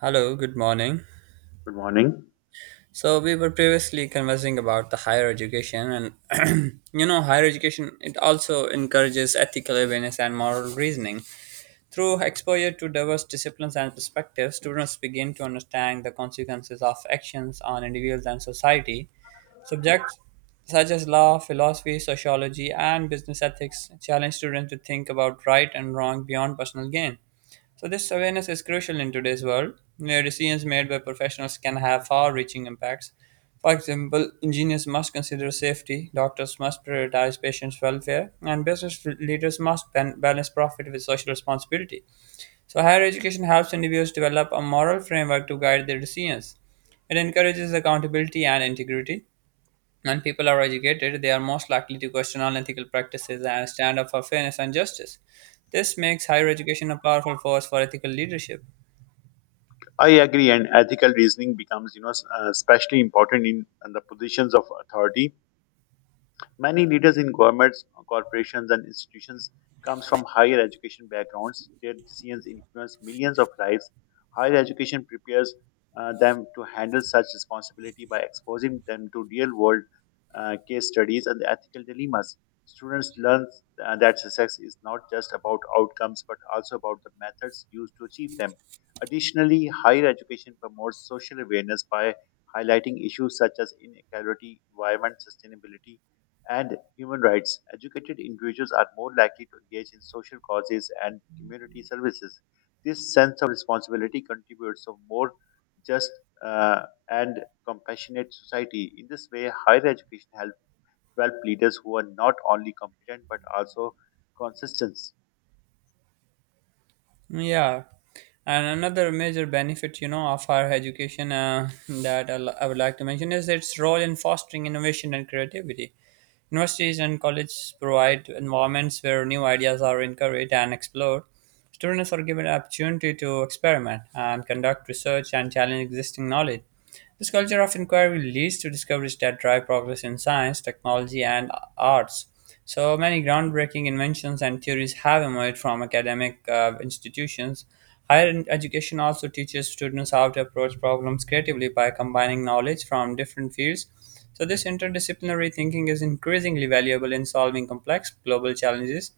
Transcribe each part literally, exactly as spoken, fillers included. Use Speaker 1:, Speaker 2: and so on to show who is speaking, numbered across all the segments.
Speaker 1: Hello, good morning.
Speaker 2: Good morning.
Speaker 1: So we were previously conversing about the higher education and you know higher education it also encourages ethical awareness and moral reasoning. Through exposure to diverse disciplines and perspectives, students begin to understand the consequences of actions on individuals and society. Subjects such as law, philosophy, sociology, and business ethics challenge students to think about right and wrong beyond personal gain. So, this awareness is crucial in today's world, where decisions made by professionals can have far reaching impacts. For example, engineers must consider safety, doctors must prioritize patients' welfare, and business leaders must ban- balance profit with social responsibility. So, higher education helps individuals develop a moral framework to guide their decisions. It encourages accountability and integrity, when people are educated, they are most likely to question unethical practices and stand up for fairness and justice. This makes higher education a powerful force for ethical leadership.
Speaker 2: I agree, and ethical reasoning becomes, you know, s- uh, especially important in, in the positions of authority. Many leaders in governments, corporations, and institutions comes from higher education backgrounds. Their decisions influence millions of lives. Higher education prepares uh, them to handle such responsibility by exposing them to real-world uh, case studies and ethical dilemmas. Students learn uh, that success is not just about outcomes but also about the methods used to achieve them. Additionally, higher education promotes social awareness by highlighting issues such as inequality, environment, sustainability, and human rights. Educated individuals are more likely to engage in social causes and community services. This sense of responsibility contributes to a more just uh, and compassionate society. In this way, higher education helps develop leaders who are not only competent but also consistent.
Speaker 1: Yeah, and another major benefit, you know, of higher education uh, that I li- I would like to mention is its role in fostering innovation and creativity. Universities and colleges provide environments where new ideas are encouraged and explored. Students are given opportunity to experiment and conduct research and challenge existing knowledge. This culture of inquiry leads to discoveries that drive progress in science, technology, and arts. So many groundbreaking inventions and theories have emerged from academic uh, institutions. Higher education also teaches students how to approach problems creatively by combining knowledge from different fields. So, this interdisciplinary thinking is increasingly valuable in solving complex global challenges.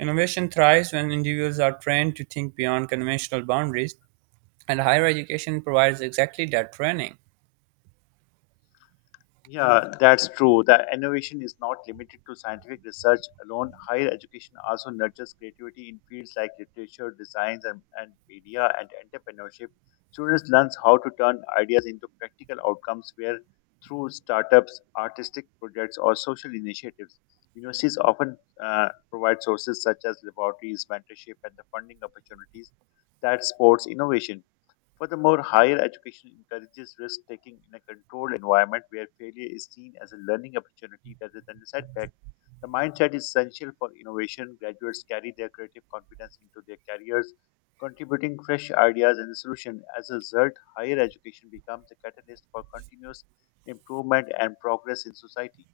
Speaker 1: Innovation thrives when individuals are trained to think beyond conventional boundaries, and higher education provides exactly that training.
Speaker 2: Yeah, that's true. The innovation is not limited to scientific research alone. Higher education also nurtures creativity in fields like literature, designs, and, and media and entrepreneurship. Students learn how to turn ideas into practical outcomes where through startups, artistic projects, or social initiatives. Universities often uh, provide sources such as laboratories, mentorship, and the funding opportunities that supports innovation. Furthermore, higher education encourages risk taking in a controlled environment where failure is seen as a learning opportunity rather than a setback. The mindset is essential for innovation. Graduates carry their creative confidence into their careers, contributing fresh ideas and solutions. As a result, higher education becomes a catalyst for continuous improvement and progress in society.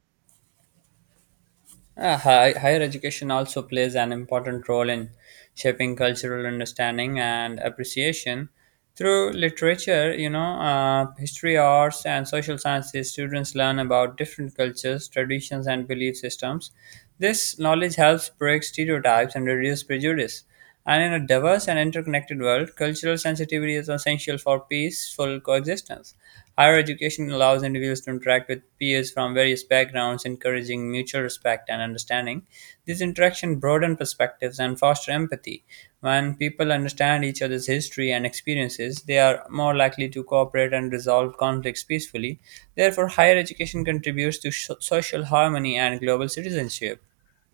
Speaker 1: Uh, hi, higher education also plays an important role in shaping cultural understanding and appreciation. Through literature, you know, uh, history, arts, and social sciences, students learn about different cultures, traditions, and belief systems. This knowledge helps break stereotypes and reduce prejudice. And in a diverse and interconnected world, cultural sensitivity is essential for peaceful coexistence. Higher education allows individuals to interact with peers from various backgrounds, encouraging mutual respect and understanding. These interactions broaden perspectives and foster empathy. When people understand each other's history and experiences, they are more likely to cooperate and resolve conflicts peacefully. Therefore, higher education contributes to sho- social harmony and global citizenship.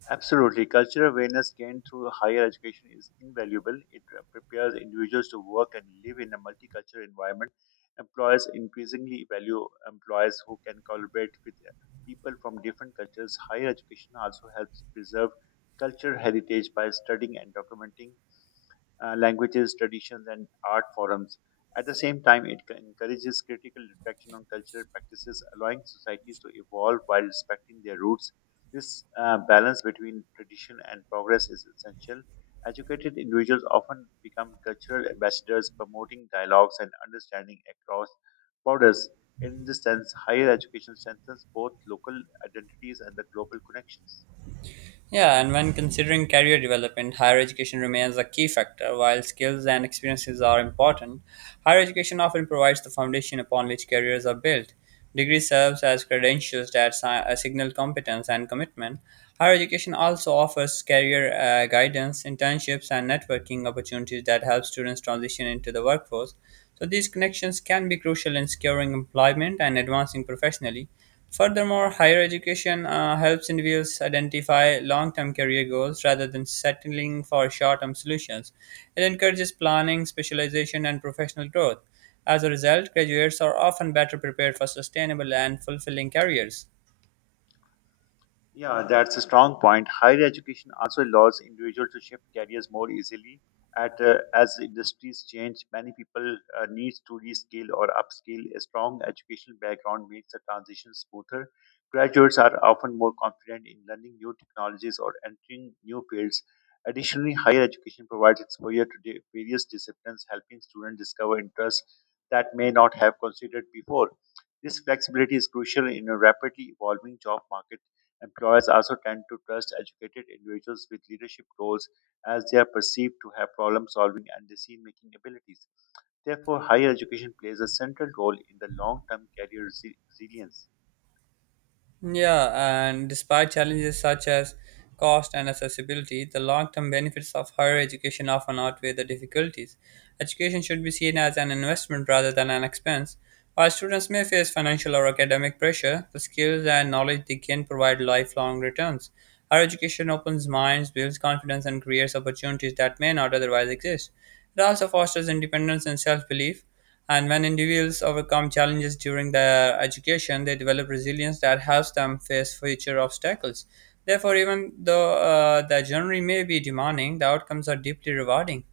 Speaker 2: Absolutely. Cultural awareness gained through higher education is invaluable. It uh, prepares individuals to work and live in a multicultural environment. Employers increasingly value employees who can collaborate with uh, people from different cultures. Higher education also helps preserve cultural heritage by studying and documenting uh, languages, traditions, and art forums. At the same time, it c- encourages critical reflection on cultural practices, allowing societies to evolve while respecting their roots. This uh, balance between tradition and progress is essential. Educated individuals often become cultural ambassadors, promoting dialogues and understanding across borders. In this sense, higher education strengthens both local identities and the global connections.
Speaker 1: Yeah, and when considering career development, higher education remains a key factor. While skills and experiences are important, higher education often provides the foundation upon which careers are built. Degree serves as credentials that si- uh, signal competence and commitment. Higher education also offers career uh, guidance, internships, and networking opportunities that help students transition into the workforce. So these connections can be crucial in securing employment and advancing professionally. Furthermore, higher education uh, helps individuals identify long term career goals rather than settling for short term solutions. It encourages planning, specialization, and professional growth. As a result, graduates are often better prepared for sustainable and fulfilling careers.
Speaker 2: Yeah, that's a strong point. Higher education also allows individuals to shift careers more easily. At uh, as industries change, many people uh, need to reskill or upskill. A strong educational background makes the transition smoother. Graduates are often more confident in learning new technologies or entering new fields. Additionally, higher education provides exposure to di- various disciplines, helping students discover interests that may not have considered before. This flexibility is crucial in a rapidly evolving job market. Employers also tend to trust educated individuals with leadership roles as they are perceived to have problem solving and decision making abilities. Therefore, higher education plays a central role in the long term career resi- resilience.
Speaker 1: Yeah, and despite challenges such as cost and accessibility, the long term benefits of higher education often outweigh the difficulties. Education should be seen as an investment rather than an expense. While students may face financial or academic pressure, the skills and knowledge they gain provide lifelong returns. Higher education opens minds, builds confidence, and creates opportunities that may not otherwise exist. It also fosters independence and self belief. And when individuals overcome challenges during their education, they develop resilience that helps them face future obstacles. Therefore, even though uh, the journey may be demanding, the outcomes are deeply rewarding.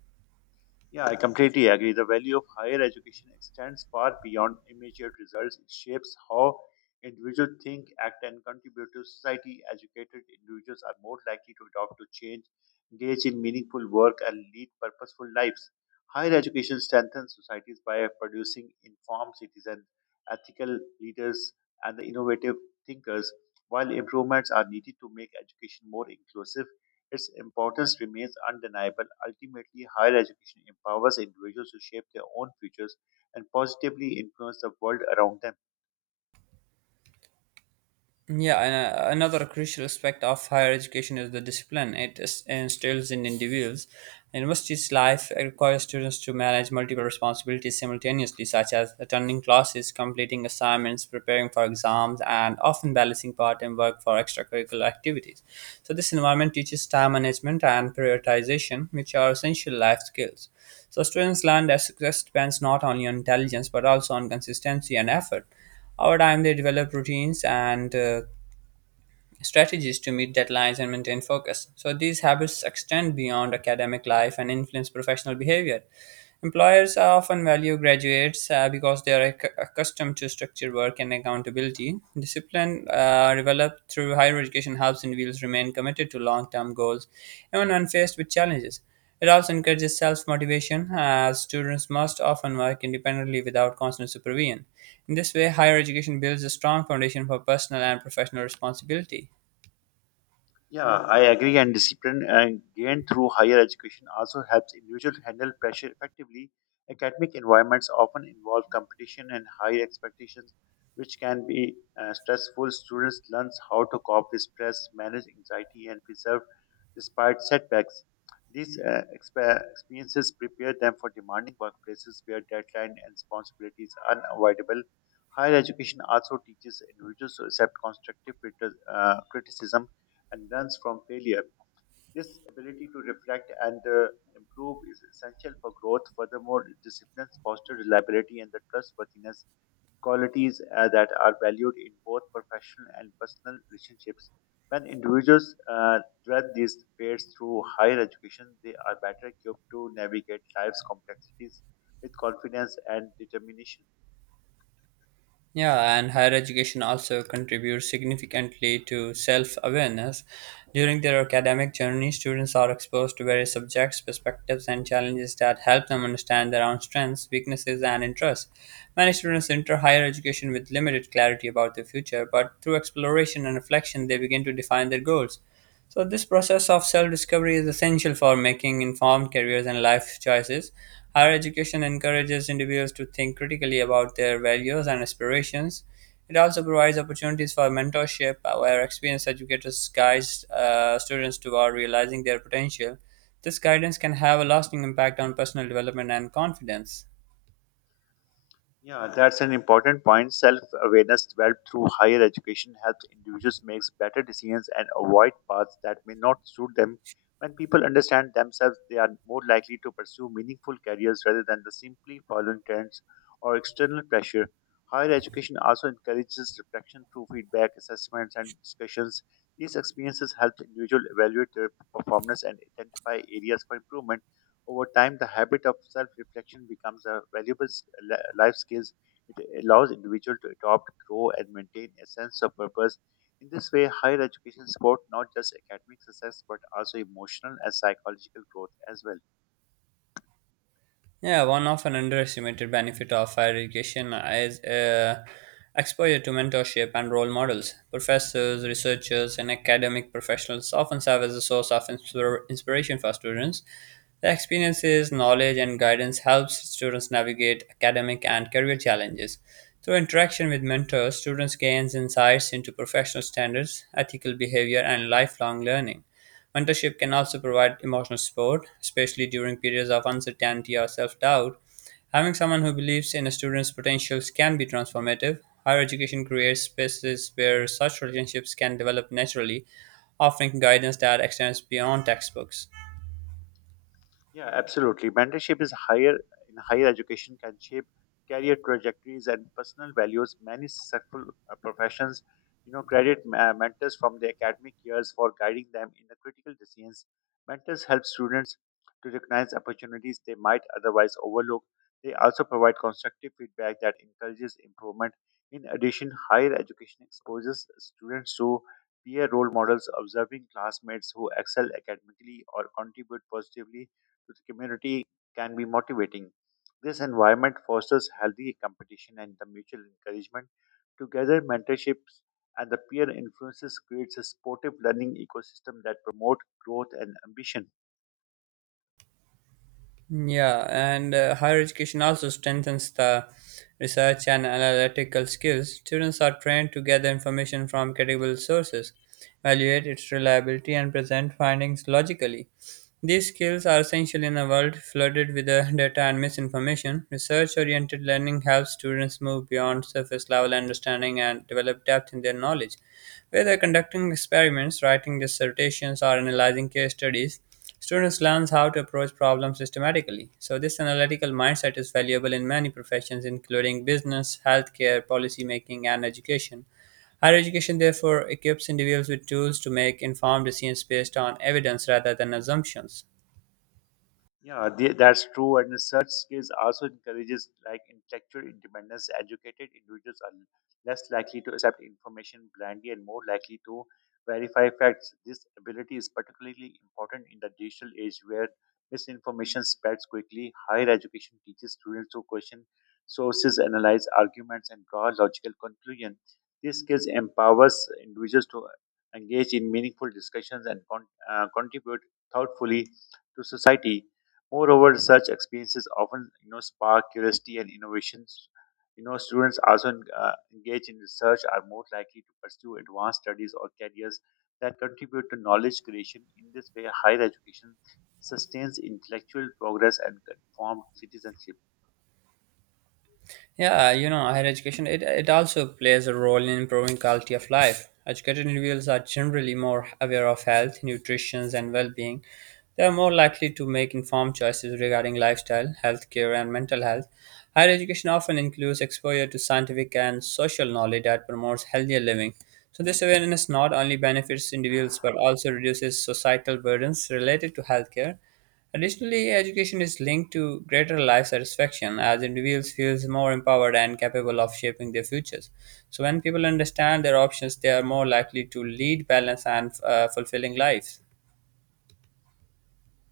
Speaker 2: Yeah, I completely agree. The value of higher education extends far beyond immediate results. It shapes how individuals think, act, and contribute to society. Educated individuals are more likely to adopt to change, engage in meaningful work, and lead purposeful lives. Higher education strengthens societies by producing informed citizens, ethical leaders, and the innovative thinkers. While improvements are needed to make education more inclusive, its importance remains undeniable. Ultimately, higher education empowers individuals to shape their own futures and positively influence the world around them.
Speaker 1: Yeah, and uh, another crucial aspect of higher education is the discipline it is- instills in individuals. University's life requires students to manage multiple responsibilities simultaneously, such as attending classes, completing assignments, preparing for exams, and often balancing part-time work for extracurricular activities. So, this environment teaches time management and prioritization, which are essential life skills. So, students learn that success depends not only on intelligence but also on consistency and effort. Over time, they develop routines and uh, strategies to meet deadlines and maintain focus. So these habits extend beyond academic life and influence professional behavior. Employers often value graduates uh, because they are acc- accustomed to structured work and accountability. Discipline uh, developed through higher education helps individuals remain committed to long term goals, even when faced with challenges. It also encourages self motivation, as students must often work independently without constant supervision. In this way, higher education builds a strong foundation for personal and professional responsibility.
Speaker 2: Yeah, I agree. And discipline and gained through higher education also helps individuals handle pressure effectively. Academic environments often involve competition and high expectations, which can be uh, stressful. Students learn how to cope with stress, manage anxiety, and preserve despite setbacks. These uh, expe- experiences prepare them for demanding workplaces where deadline and responsibilities are unavoidable. Higher education also teaches individuals to accept constructive criti- uh, criticism and learns from failure. This ability to reflect and uh, improve is essential for growth. Furthermore, disciplines foster reliability and the trustworthiness, qualities uh, that are valued in both professional and personal relationships. When individuals uh, thread these traits through higher education, they are better equipped to navigate life's complexities with confidence and determination.
Speaker 1: Yeah, and higher education also contributes significantly to self awareness. During their academic journey, students are exposed to various subjects, perspectives, and challenges that help them understand their own strengths, weaknesses, and interests. Many students enter higher education with limited clarity about their future, but through exploration and reflection, they begin to define their goals. So, this process of self discovery is essential for making informed careers and life choices. Higher education encourages individuals to think critically about their values and aspirations. It also provides opportunities for mentorship, uh, where experienced educators guide uh, students toward realizing their potential. This guidance can have a lasting impact on personal development and confidence.
Speaker 2: Yeah, that's an important point. Self awareness developed through higher education helps individuals make better decisions and avoid paths that may not suit them. When people understand themselves, they are more likely to pursue meaningful careers rather than the simply following trends or external pressure. Higher education also encourages reflection through feedback, assessments, and discussions. These experiences help individuals evaluate their performance and identify areas for improvement. Over time, the habit of self-reflection becomes a valuable s- li- life skill. It allows individuals to adopt, grow, and maintain a sense of purpose. In this way, higher education supports not just academic success but also emotional and psychological growth as well.
Speaker 1: Yeah, one of an underestimated benefit of higher education is uh, exposure to mentorship and role models. Professors, researchers, and academic professionals often serve as a source of inspir- inspiration for students. The experiences, knowledge, and guidance helps students navigate academic and career challenges. Through interaction with mentors, students gains insights into professional standards, ethical behavior, and lifelong learning. Mentorship can also provide emotional support, especially during periods of uncertainty or self-doubt. Having someone who believes in a student's potentials can be transformative. Higher education creates spaces where such relationships can develop naturally, offering guidance that extends beyond textbooks.
Speaker 2: Yeah, absolutely. Mentorship is higher in higher education can shape career trajectories and personal values. Many successful uh, professions, you know, credit uh, mentors from their academic years for guiding them in the critical decisions. Mentors help students to recognize opportunities they might otherwise overlook. They also provide constructive feedback that encourages improvement. In addition, higher education exposes students to peer role models, observing classmates who excel academically or contribute positively to the community can be motivating. This environment fosters healthy competition and the mutual encouragement. Together, mentorships and the peer influences creates a supportive learning ecosystem that promote growth and ambition.
Speaker 1: Yeah, and uh, higher education also strengthens the research and analytical skills. Students are trained to gather information from credible sources, evaluate its reliability, and present findings logically. These skills are essential in a world flooded with uh, data and misinformation. Research oriented learning helps students move beyond surface level understanding and develop depth in their knowledge. Whether conducting experiments, writing dissertations, or analyzing case studies, students learn how to approach problems systematically, so this analytical mindset is valuable in many professions, including business, healthcare, policymaking, and education. Higher education, therefore, equips individuals with tools to make informed decisions based on evidence rather than assumptions.
Speaker 2: Yeah, the, that's true. And such skills also encourages like intellectual independence. Educated individuals are less likely to accept information blindly and more likely to verify facts. This ability is particularly important in the digital age where misinformation spreads quickly. Higher education teaches students to question sources, analyze arguments, and draw logical conclusions. These skills empowers individuals to engage in meaningful discussions and con- uh, contribute thoughtfully to society. Moreover, such experiences often, you know, spark curiosity and innovations. You know, students also en- uh, engaged in research are more likely to pursue advanced studies or careers that contribute to knowledge creation. In this way, higher education sustains intellectual progress and informed citizenship.
Speaker 1: Yeah, uh, you know, higher education it, it also plays a role in improving quality of life. Educated individuals are generally more aware of health, nutrition, and well-being. They are more likely to make informed choices regarding lifestyle, healthcare, and mental health. Higher education often includes exposure to scientific and social knowledge that promotes healthier living. So this awareness not only benefits individuals but also reduces societal burdens related to healthcare. Additionally, education is linked to greater life satisfaction as individuals feels more empowered and capable of shaping their futures. So when people understand their options, they are more likely to lead balanced and uh, fulfilling lives.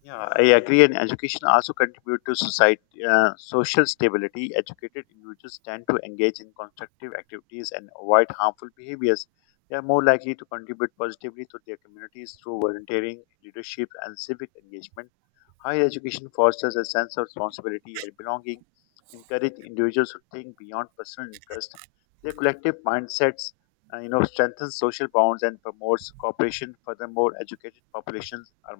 Speaker 2: Yeah, I agree. And education also contribute to society, uh, social stability. Educated individuals tend to engage in constructive activities and avoid harmful behaviors. They are more likely to contribute positively to their communities through volunteering, leadership, and civic engagement. Higher education fosters a sense of responsibility and belonging, encourage individuals to think beyond personal interest. Their collective mindsets, uh, you know, strengthen social bonds and promotes cooperation. Furthermore, educated populations are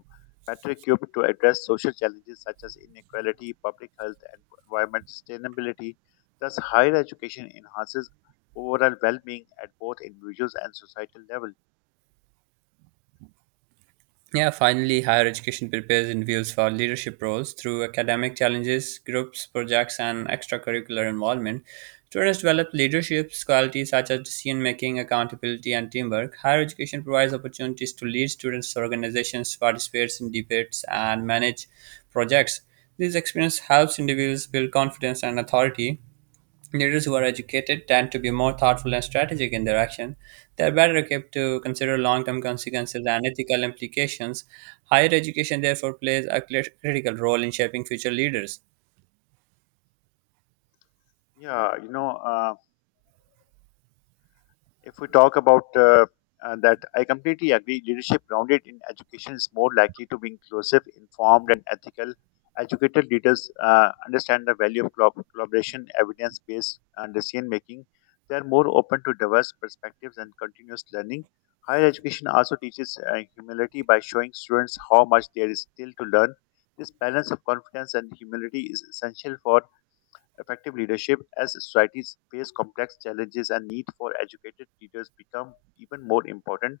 Speaker 2: Metro cube to address social challenges such as inequality, public health, and environmental sustainability. Thus, higher education enhances overall well being at both individuals and societal level.
Speaker 1: Yeah, finally, higher education prepares individuals for leadership roles through academic challenges, groups, projects, and extracurricular involvement. Students develop leadership qualities such as decision making, accountability, and teamwork. Higher education provides opportunities to lead students, organizations, participate in debates, and manage projects. This experience helps individuals build confidence and authority. Leaders who are educated tend to be more thoughtful and strategic in their action. They are better equipped to consider long term consequences and ethical implications. Higher education, therefore, plays a cli- critical role in shaping future leaders.
Speaker 2: Yeah, you know. Uh, If we talk about uh, uh, that, I completely agree. Leadership grounded in education is more likely to be inclusive, informed, and ethical. Educated leaders uh, understand the value of collab- collaboration, evidence based decision making. They are more open to diverse perspectives and continuous learning. Higher education also teaches uh, humility by showing students how much there is still to learn. This balance of confidence and humility is essential for effective leadership as societies face complex challenges and need for educated leaders become even more important.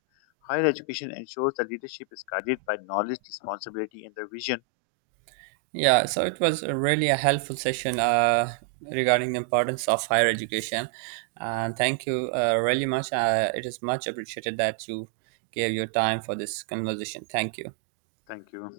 Speaker 2: Higher education ensures that leadership is guided by knowledge, responsibility, and the vision.
Speaker 1: Yeah, so it was a really a helpful session uh, regarding the importance of higher education. And thank you uh, really much. Uh, it is much appreciated that you gave your time for this conversation. Thank you.
Speaker 2: Thank you.